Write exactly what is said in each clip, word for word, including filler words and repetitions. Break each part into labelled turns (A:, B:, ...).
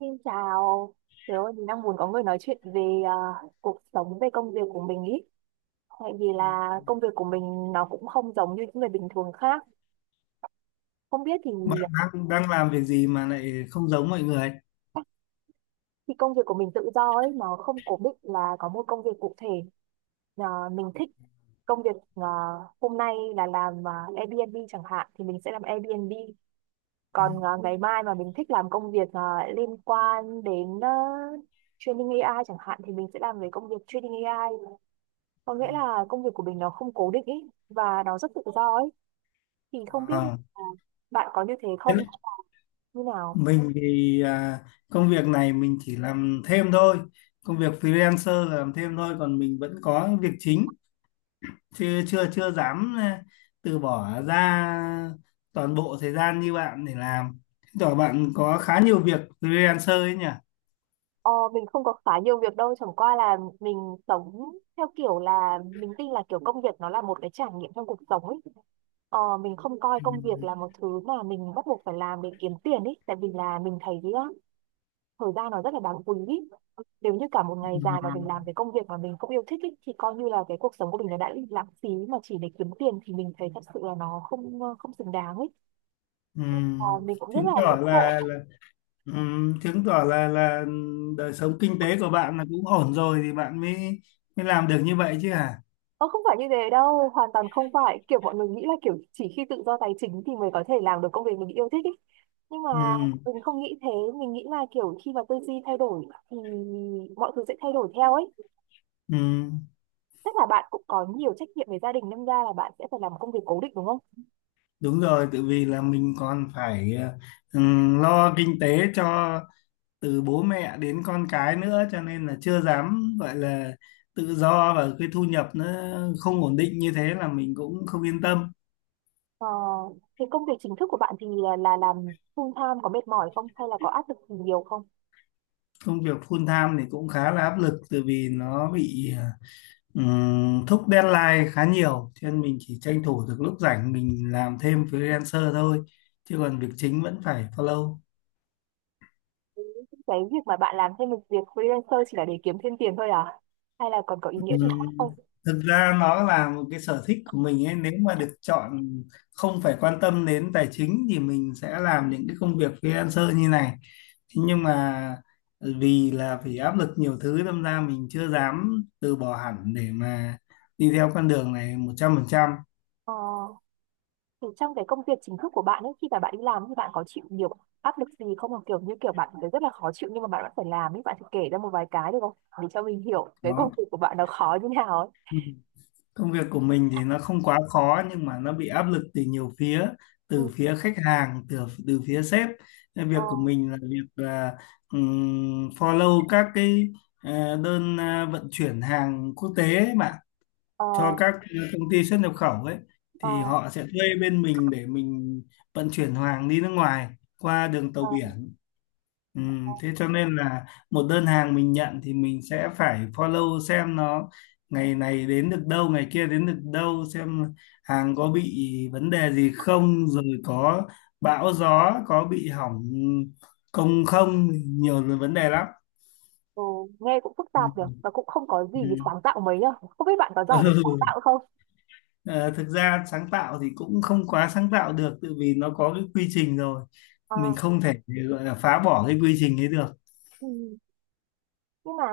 A: Xin chào, tớ thì đang muốn có người nói chuyện về à, cuộc sống, về công việc của mình ý. Tại vì
B: Ừ.
A: là công việc của mình nó cũng không giống như những người bình thường khác. Không biết thì
B: Bạn đang đang làm việc gì mà lại không giống mọi người?
A: khi công việc của mình tự do ấy, nó không cố định là có một công việc cụ thể. À, mình thích công việc à, hôm nay là làm uh, Airbnb chẳng hạn thì mình sẽ làm Airbnb.
B: Ừ.
A: Còn à, ngày mai mà mình thích làm công việc à, liên quan đến à, training a i chẳng hạn thì mình sẽ làm về công việc training a i, có
B: Ừ.
A: nghĩa là công việc của mình nó không cố định ý và nó rất tự do ấy. Thì không biết
B: À,
A: là bạn có như thế
B: thế là-
A: không, như nào.
B: mình thì à, Công việc này mình chỉ làm thêm thôi. Công việc freelancer là làm thêm thôi, còn mình vẫn có việc chính, chưa chưa chưa dám à, từ bỏ ra toàn bộ thời gian như bạn để làm. Chứng tỏ bạn có khá nhiều việc freelancer ấy nhỉ?
A: Ờ, mình không có khá nhiều việc đâu, chẳng qua là mình sống theo kiểu là mình tin là kiểu công việc nó là một cái trải nghiệm trong cuộc sống ấy. Ờ, mình không coi công việc
B: Ừ.
A: là một thứ mà mình bắt buộc phải làm để kiếm tiền ấy, tại vì là mình thấy ý, á, thời gian nó rất là đáng quý ý. Nếu như cả một ngày dài mà mình làm
B: Ừ.
A: cái công việc mà mình không yêu thích ý, thì coi như là cái cuộc sống của mình nó đã bị lãng phí mà chỉ để kiếm tiền thì mình thấy thật sự là nó không ờ, không xứng đáng ấy.
B: Ừ.
A: À, mình cũng rất
B: Chứng
A: là
B: tỏ
A: ngưỡng mộ.
B: là, là Ừ, chứng tỏ là là đời sống kinh tế của bạn là cũng ổn rồi thì bạn mới mới làm được như vậy chứ hả?
A: Ờ, không phải như thế đâu, hoàn toàn không phải kiểu mọi người nghĩ là kiểu chỉ khi tự do tài chính thì mới có thể làm được công việc mình yêu thích ấy, nhưng mà
B: Ừ,
A: mình không nghĩ thế. Mình nghĩ là kiểu khi mà tư duy thay đổi thì mọi thứ sẽ thay đổi theo ấy.
B: ừ,
A: Chắc là bạn cũng có nhiều trách nhiệm về gia đình nên ra là bạn sẽ phải làm công việc cố định đúng không?
B: đúng rồi, tự vì là mình còn phải ờ, ừ, lo kinh tế cho từ bố mẹ đến con cái nữa, cho nên là chưa dám gọi là tự do, và cái thu nhập nó không ổn định như thế là mình cũng không yên tâm.
A: Ờ, thì công việc chính thức của bạn thì là, là làm full time có mệt mỏi không hay là có áp lực gì nhiều không?
B: Công việc full time thì cũng khá là áp lực tự vì nó bị ờ, Ừm, thúc deadline khá nhiều, cho nên mình chỉ tranh thủ được lúc rảnh mình làm thêm freelancer thôi, chứ còn việc chính vẫn phải follow.
A: Cái việc mà bạn làm thêm một việc freelancer chỉ là để kiếm thêm tiền thôi à? Hay là còn có ý nghĩa gì
B: Ừm,
A: khác không?
B: Thực ra nó là một cái sở thích của mình ấy. Nếu mà được chọn, không phải quan tâm đến tài chính thì mình sẽ làm những cái công việc freelancer như này. Thế nhưng mà vì là phải áp lực nhiều thứ, đâm ra mình chưa dám từ bỏ hẳn để mà đi theo con đường này một trăm phần trăm.
A: Ờ, thì trong cái công việc chính thức của bạn ấy khi mà bạn đi làm thì bạn có chịu nhiều áp lực gì không? Hoặc kiểu như kiểu bạn thấy rất là khó chịu nhưng mà bạn vẫn phải làm ấy, bạn thử kể ra một vài cái được không? Để cho mình hiểu cái công
B: Đó.
A: việc của bạn nó khó như nào ấy.
B: Công việc của mình thì nó không quá khó nhưng mà nó bị áp lực từ nhiều phía, từ
A: Ừ.
B: phía khách hàng, từ từ phía sếp. Nên
A: Ờ,
B: việc của mình là việc là ừm, follow các cái ờ, đơn ờ, vận chuyển hàng quốc tế ấy bạn,
A: ờ,
B: cho các công ty xuất nhập khẩu ấy, thì
A: ờ,
B: họ sẽ thuê bên mình để mình vận chuyển hàng đi nước ngoài qua đường tàu
A: ờ.
B: biển. Ừ, thế cho nên là một đơn hàng mình nhận thì mình sẽ phải follow xem nó ngày này đến được đâu, ngày kia đến được đâu, xem hàng có bị vấn đề gì không, rồi có bão gió, có bị hỏng công không, nhiều là vấn đề lắm.
A: Ừ, nghe cũng phức
B: Ừ.
A: tạp được và cũng không có gì
B: Ừ.
A: sáng tạo mấy nhá. Không biết bạn có giỏi về sáng
B: Ừ.
A: tạo không.
B: Ờ, thực ra sáng tạo thì cũng không quá sáng tạo được, tự vì nó có cái quy trình rồi, mình
A: À,
B: không thể gọi là phá bỏ cái quy trình ấy được.
A: ừ. Nhưng mà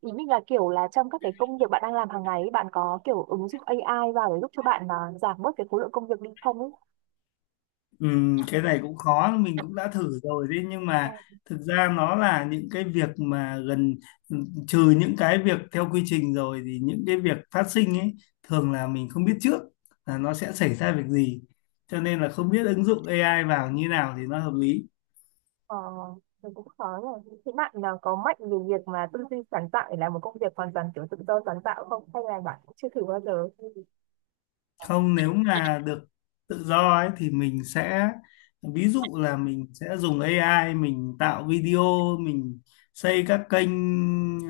A: ý mình là kiểu là trong các cái công việc bạn đang làm hàng ngày ấy, bạn có kiểu ứng dụng a i vào để giúp cho bạn à, giảm bớt cái khối lượng công việc đi không ấy?
B: Ừm, cái này cũng khó, mình cũng đã thử rồi đấy nhưng
A: Ờ,
B: mà thực ra nó là những cái việc mà gần ừ, trừ những cái việc theo quy trình rồi thì những cái việc phát sinh ấy thường là mình không biết trước là nó sẽ xảy ra việc gì, cho nên là không biết ứng dụng a i vào như nào thì nó hợp lý.
A: ờ, thì cũng khó rồi. Thế bạn là có mạnh về việc mà tư duy sáng tạo để làm một công việc hoàn toàn kiểu tự do sáng tạo không? Hay là bạn cũng chưa thử bao giờ?
B: Không, nếu mà được tự do ấy thì mình sẽ, ví dụ là mình sẽ dùng a i mình tạo video, mình xây các kênh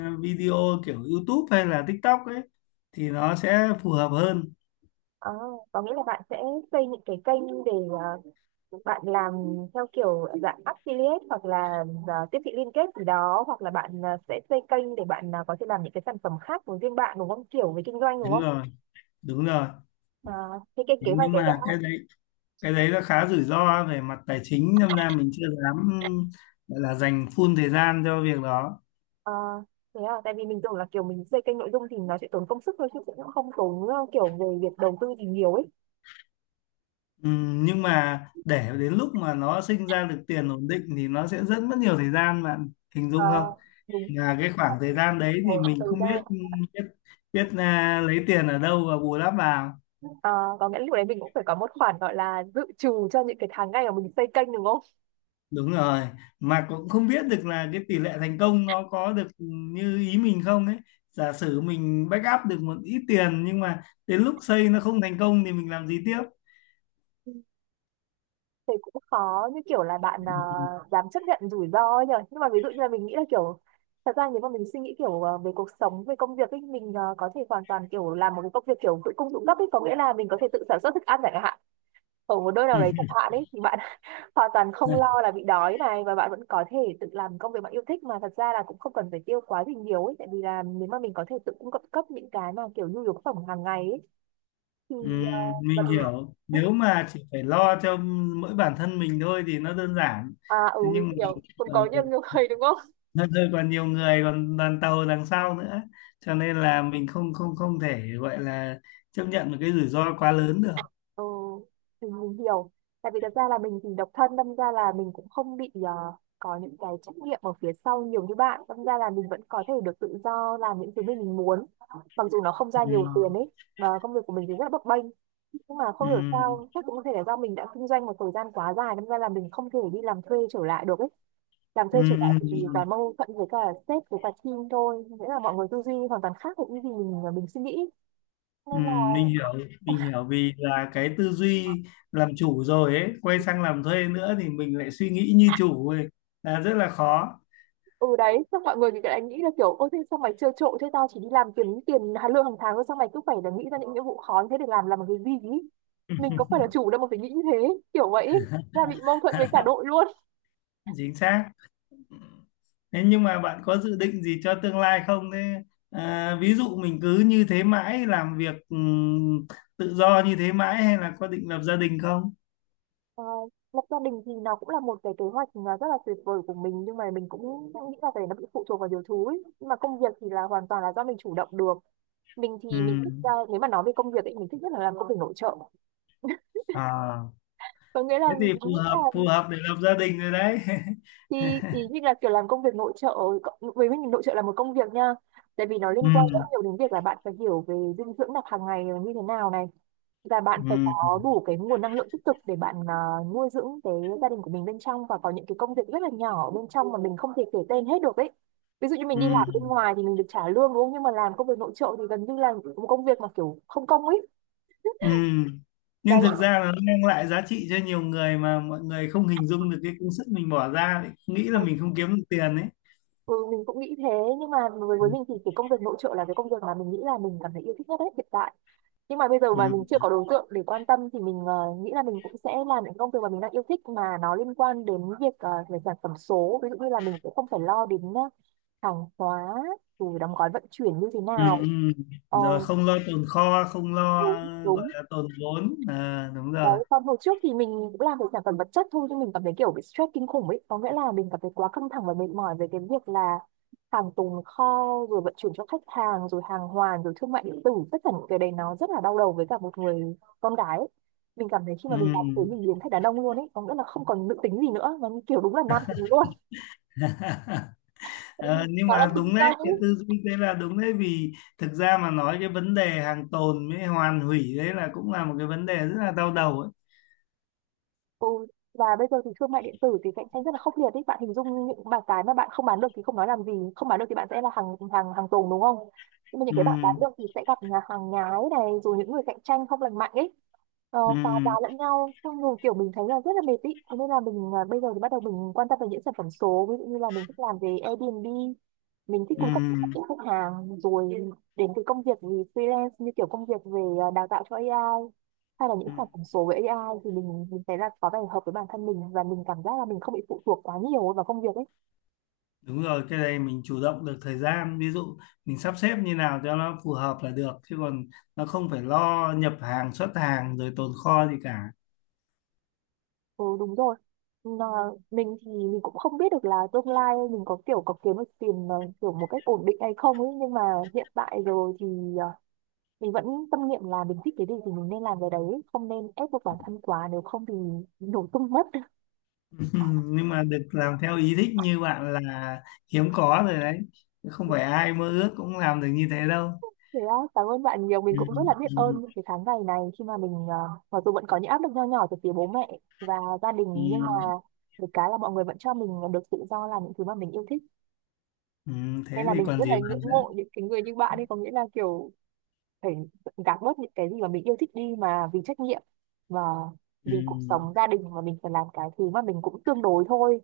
B: ờ, video kiểu YouTube hay là TikTok ấy thì nó sẽ phù hợp hơn.
A: Ờ, có nghĩa là bạn sẽ xây những cái kênh để bạn làm theo kiểu dạng affiliate hoặc là à, tiếp thị liên kết gì đó, hoặc là bạn à, sẽ xây kênh để bạn à, có thể làm những cái sản phẩm khác của riêng bạn đúng không, kiểu về kinh doanh đúng
B: Đúng
A: không?
B: rồi. Đúng rồi.
A: À, thế cái kế hoạch
B: Nhưng
A: đấy đã.
B: mà cái đấy cái đấy nó khá rủi ro về mặt tài chính nên ra mình chưa dám gọi là dành full thời gian cho việc đó.
A: À, thế à, tại vì mình tưởng là kiểu mình xây kênh nội dung thì nó sẽ tốn công sức thôi chứ cũng không tốn ờ, kiểu về việc đầu tư gì nhiều ấy.
B: Ừm, nhưng mà để đến lúc mà nó sinh ra được tiền ổn định thì nó sẽ rất mất nhiều thời gian, bạn hình
A: À,
B: dung không,
A: đúng.
B: là cái khoảng thời gian đấy thì
A: Ờ,
B: mình
A: thời
B: không biết
A: gian.
B: biết biết à, lấy tiền ở đâu và bù đắp vào.
A: À, có nghĩa là lúc đấy mình cũng phải có một khoản gọi là dự trù cho những cái tháng ngày mà mình xây kênh đúng không?
B: Đúng rồi, mà cũng không biết được là cái tỷ lệ thành công nó có được như ý mình không ấy. Giả sử mình back up được một ít tiền nhưng mà đến lúc xây nó không thành công thì mình làm gì tiếp.
A: Thì cũng khó, như kiểu là bạn à, dám chấp nhận rủi ro ấy nhở. Nhưng mà ví dụ như là mình nghĩ là kiểu thật ra nếu mà mình suy nghĩ kiểu à, về cuộc sống về công việc ấy, mình à, có thể hoàn toàn kiểu làm một cái công việc kiểu tự cung tự cấp ấy, có nghĩa là mình có thể tự sản xuất thức ăn chẳng hạn, ở một nơi nào
B: Ừ.
A: đấy chẳng hạn ấy thì bạn hoàn toàn không lo là bị đói này, và bạn vẫn có thể tự làm công việc bạn yêu thích mà thật ra là cũng không cần phải tiêu quá gì nhiều ấy, tại vì là nếu mà mình có thể tự cung cấp cấp những cái mà kiểu nhu yếu phẩm hàng ngày ấy thì
B: Ừm,
A: uh, và
B: mình
A: mình
B: hiểu, nếu mà chỉ phải lo cho mỗi bản thân mình thôi thì nó đơn giản.
A: à
B: Thế
A: ừ mình
B: nhưng mà
A: hiểu, cũng
B: ờ,
A: có nhiều người đúng không.
B: nó rơi còn nhiều người còn đoàn tàu đằng sau nữa, cho nên là mình không không không thể gọi là chấp nhận một cái rủi ro quá lớn được.
A: Ừ, thì mình hiểu. Tại vì thật ra là mình thì độc thân, đâm ra là mình cũng không bị ờ, có những cái trách nhiệm ở phía sau nhiều như bạn. Đâm ra là mình vẫn có thể được tự do làm những thứ mình mình muốn. Mặc dù nó không ra
B: Ừ.
A: nhiều tiền ấy, mà công việc của mình thì rất là bấp bênh. Nhưng mà
B: Ừ.
A: không hiểu sao, chắc cũng có thể là do mình đã kinh doanh một thời gian quá dài, đâm ra là mình không thể đi làm thuê trở lại được ấy. Làm
B: Ừ.
A: thuê trở lại thì
B: Ừ.
A: toàn mâu thuẫn với cả sếp với cả team thôi. Nghĩa là mọi người tư duy hoàn toàn khác với những gì mình, mình suy nghĩ.
B: Ừ.
A: Nên là
B: mình hiểu mình hiểu vì là cái tư duy làm chủ rồi ấy, quay sang làm thuê nữa thì mình lại suy nghĩ như chủ ấy, là rất là khó.
A: ừ đấy, xong mọi người thì lại nghĩ là kiểu ôi thế sao mày trơ trội thế, tao chỉ đi làm kiếm tiền hà- lương hàng tháng thôi, sao mày cứ phải là nghĩ ra những nhiệm vụ khó như thế để làm làm một cái gì ý?
B: Ừ,
A: Mình có phải là chủ đâu mà phải nghĩ như thế, kiểu vậy ý. Ra bị mâu thuẫn với cả đội luôn.
B: chính xác. Ừ. Thế nhưng mà bạn có dự định gì cho tương lai không? Thế à, ví dụ mình cứ như thế mãi, làm việc ừm, tự do như thế mãi hay là có định lập gia đình không?
A: Ờ, lập gia đình thì nó cũng là một cái kế hoạch mà rất là tuyệt vời của mình, nhưng mà mình cũng nghĩ là cái đấy nó bị phụ thuộc vào nhiều thứ ấy. Nhưng mà công việc thì là hoàn toàn là do mình chủ động được. Mình thì mình thích ờ,
B: Ừm.
A: nếu mà nói về công việc ấy mình thích nhất là làm công việc nội trợ,
B: À,
A: có nghĩa là
B: thế thì phù
A: mình nghĩ là
B: hợp phù hợp để lập gia đình rồi đấy.
A: thì ý như là kiểu làm công việc nội trợ cộng- với mình nội trợ là một công việc nha, tại vì nó liên quan rất
B: Ừm,
A: nhiều đến việc là bạn phải hiểu về dinh dưỡng đặc hàng ngày là như thế nào này, và bạn phải
B: ừm,
A: có đủ cái nguồn năng lượng tích cực để bạn à, nuôi dưỡng cái gia đình của mình bên trong, và có những cái công việc rất là nhỏ bên trong mà mình không thể kể tên hết được ấy. Ví dụ như mình đi làm bên
B: ừm,
A: ngoài thì mình được trả lương đúng không, nhưng mà làm công việc nội trợ thì gần như là một công việc mà kiểu không công ấy.
B: ừm. Nhưng
A: Đấy.
B: thực ra là nó mang lại giá trị cho nhiều người mà mọi người không hình dung được cái công sức mình bỏ ra, lại nghĩ là mình không kiếm được tiền ấy.
A: Ừ, mình cũng nghĩ thế, nhưng mà với, với mình thì cái công việc nội trợ là cái công việc mà mình nghĩ là mình cảm thấy yêu thích nhất đấy hiện tại. Nhưng mà bây giờ mà mình chưa
B: Ừm.
A: có đối tượng để quan tâm thì mình ờ, nghĩ là mình cũng sẽ làm những công việc mà mình đang yêu thích mà nó liên quan đến việc ờ, về sản phẩm số, ví dụ như là mình sẽ không phải lo đến ờ, hàng hóa rồi đóng gói vận chuyển như thế
B: Ừ, ừ.
A: nào. Ờ,
B: Rồi không lo tồn kho, không lo
A: đúng,
B: gọi
A: đúng.
B: là tồn vốn à, đúng rồi.
A: Đấy, còn hồi trước thì mình cũng làm về sản phẩm vật chất thôi nhưng mình cảm thấy kiểu bị stress kinh khủng ấy, có nghĩa là mình cảm thấy quá căng thẳng và mệt mỏi về cái việc là hàng tồn kho rồi vận chuyển cho khách hàng rồi hàng hoàn rồi thương mại điện tử, tất cả những cái đấy nó rất là đau đầu với cả một người con gái ấy. Mình cảm thấy khi
B: Ừ.
A: mà mình làm thế mình biến thành đàn ông luôn ấy, có nghĩa là không còn nữ tính gì nữa mà như kiểu đúng là nam tính luôn, tại vì
B: Ờ, nhưng
A: nó là
B: mà
A: kinh
B: đúng đấy,
A: doanh ấy.
B: cái tư duy thế là đúng đấy, vì thực ra mà nói cái vấn đề hàng tồn với hoàn hủy đấy là cũng là một cái vấn đề rất là đau đầu ấy.
A: Ừ, và bây giờ thì thương mại điện tử thì cạnh tranh rất là khốc liệt đấy bạn, hình dung những mà cái mà bạn không bán được thì không nói làm gì, không bán được thì bạn sẽ là hàng hàng hàng tồn đúng không, nhưng mà những
B: Ừ,
A: cái bạn bán được thì sẽ gặp nhà hàng nhái này rồi những người cạnh tranh không lành mạnh ấy, ờ, phá giá
B: ừ,
A: lẫn nhau, xong rồi kiểu mình thấy là rất là mệt ý. Thế nên là mình à, bây giờ thì bắt đầu mình quan tâm về những sản phẩm số, ví dụ như là mình thích làm về Airbnb, mình thích
B: ừ,
A: cung cấp cho khách hàng rồi đến cái công việc gì freelance như kiểu công việc về à, đào tạo cho a i hay là những
B: ừ.
A: sản phẩm số với a i thì mình mình thấy là có vẻ hợp với bản thân mình, và mình cảm giác là mình không bị phụ thuộc quá nhiều vào công việc ấy.
B: Đúng rồi, cái này mình chủ động được thời gian, ví dụ mình sắp xếp như nào cho nó phù hợp là được, chứ còn nó không phải lo nhập hàng, xuất hàng rồi tồn kho gì cả.
A: Ừ đúng rồi. Mà mình thì mình cũng không biết được là tương lai mình có kiểu có kiếm được tiền ờ, kiểu một cách ổn định hay không ấy, nhưng mà hiện tại rồi thì ờ, mình vẫn tâm niệm là mình thích cái gì thì mình nên làm cái đấy, không nên ép buộc bản thân quá, nếu không thì nổ tung mất.
B: Ừ, nhưng mà được làm theo ý thích như bạn là hiếm có rồi đấy, không phải ai mơ ước cũng làm được như thế đâu.
A: Thế á, cảm ơn bạn nhiều. Mình
B: Ừ,
A: cũng rất là biết ơn
B: ừ,
A: những cái tháng ngày này khi mà mình ờ, mặc dù vẫn có những áp lực nho nhỏ từ phía bố mẹ và gia đình, nhưng mà
B: ừ,
A: được cái là mọi người vẫn cho mình được tự do làm những thứ mà mình yêu thích.
B: ừ,
A: Nên
B: thế
A: là
B: thì
A: mình
B: còn
A: rất
B: gì
A: là
B: bằng
A: ngưỡng
B: nữa.
A: mộ những cái người như bạn ấy, có nghĩa là kiểu phải gạt bớt những cái gì mà mình yêu thích đi mà vì trách nhiệm và
B: Ừ.
A: vì cuộc sống gia đình mà mình phải làm cái thứ mà mình cũng tương đối thôi.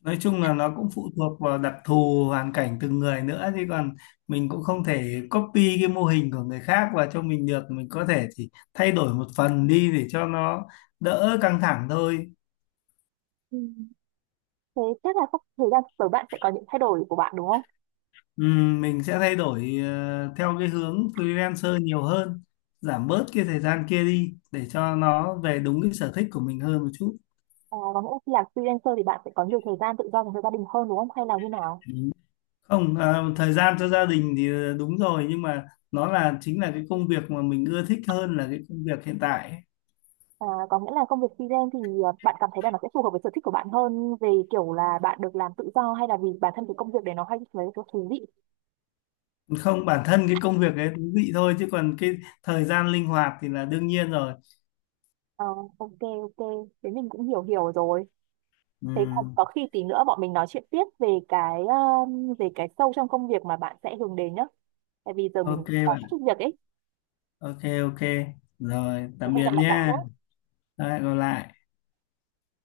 B: Nói chung là nó cũng phụ thuộc vào đặc thù hoàn cảnh từng người, nữa chứ còn mình cũng không thể copy cái mô hình của người khác và cho mình được, mình có thể chỉ thay đổi một phần đi để cho nó đỡ căng thẳng thôi.
A: Ừ. Thế chắc là sắp thời gian sắp tới bạn sẽ có những thay đổi của bạn đúng không?
B: Ừm, mình sẽ thay đổi ờ, theo cái hướng freelancer nhiều hơn, giảm bớt cái thời gian kia đi để cho nó về đúng cái sở thích của mình hơn một chút.
A: À, có nghĩa là khi làm freelancer thì bạn sẽ có nhiều thời gian tự do dành cho gia đình hơn đúng không? Hay là như nào?
B: Không, ờ, thời gian cho gia đình thì ờ, đúng rồi, nhưng mà nó là chính là cái công việc mà mình ưa thích hơn là cái công việc hiện tại ấy.
A: À, có nghĩa là công việc freelance thì à, bạn cảm thấy là nó sẽ phù hợp với sở thích của bạn hơn về kiểu là bạn được làm tự do hay là vì bản thân cái công việc đấy nó hay với cái thú vị?
B: Không, bản thân cái công việc ấy thú vị thôi, chứ còn cái thời gian linh hoạt thì là đương nhiên rồi.
A: Ờ, ok, ok, thế mình cũng hiểu hiểu rồi. Thế có,
B: Ừm,
A: có khi tí nữa bọn mình nói chuyện tiếp về cái um, về cái sâu trong công việc mà bạn sẽ hướng đến nhá, tại vì giờ mình
B: ok
A: có
B: bạn,
A: chút việc ấy.
B: ok ok. Rồi,
A: Thì
B: tạm
A: hẹn
B: biệt
A: gặp lại bạn
B: nha.
A: nhé.
B: Lại gặp lại.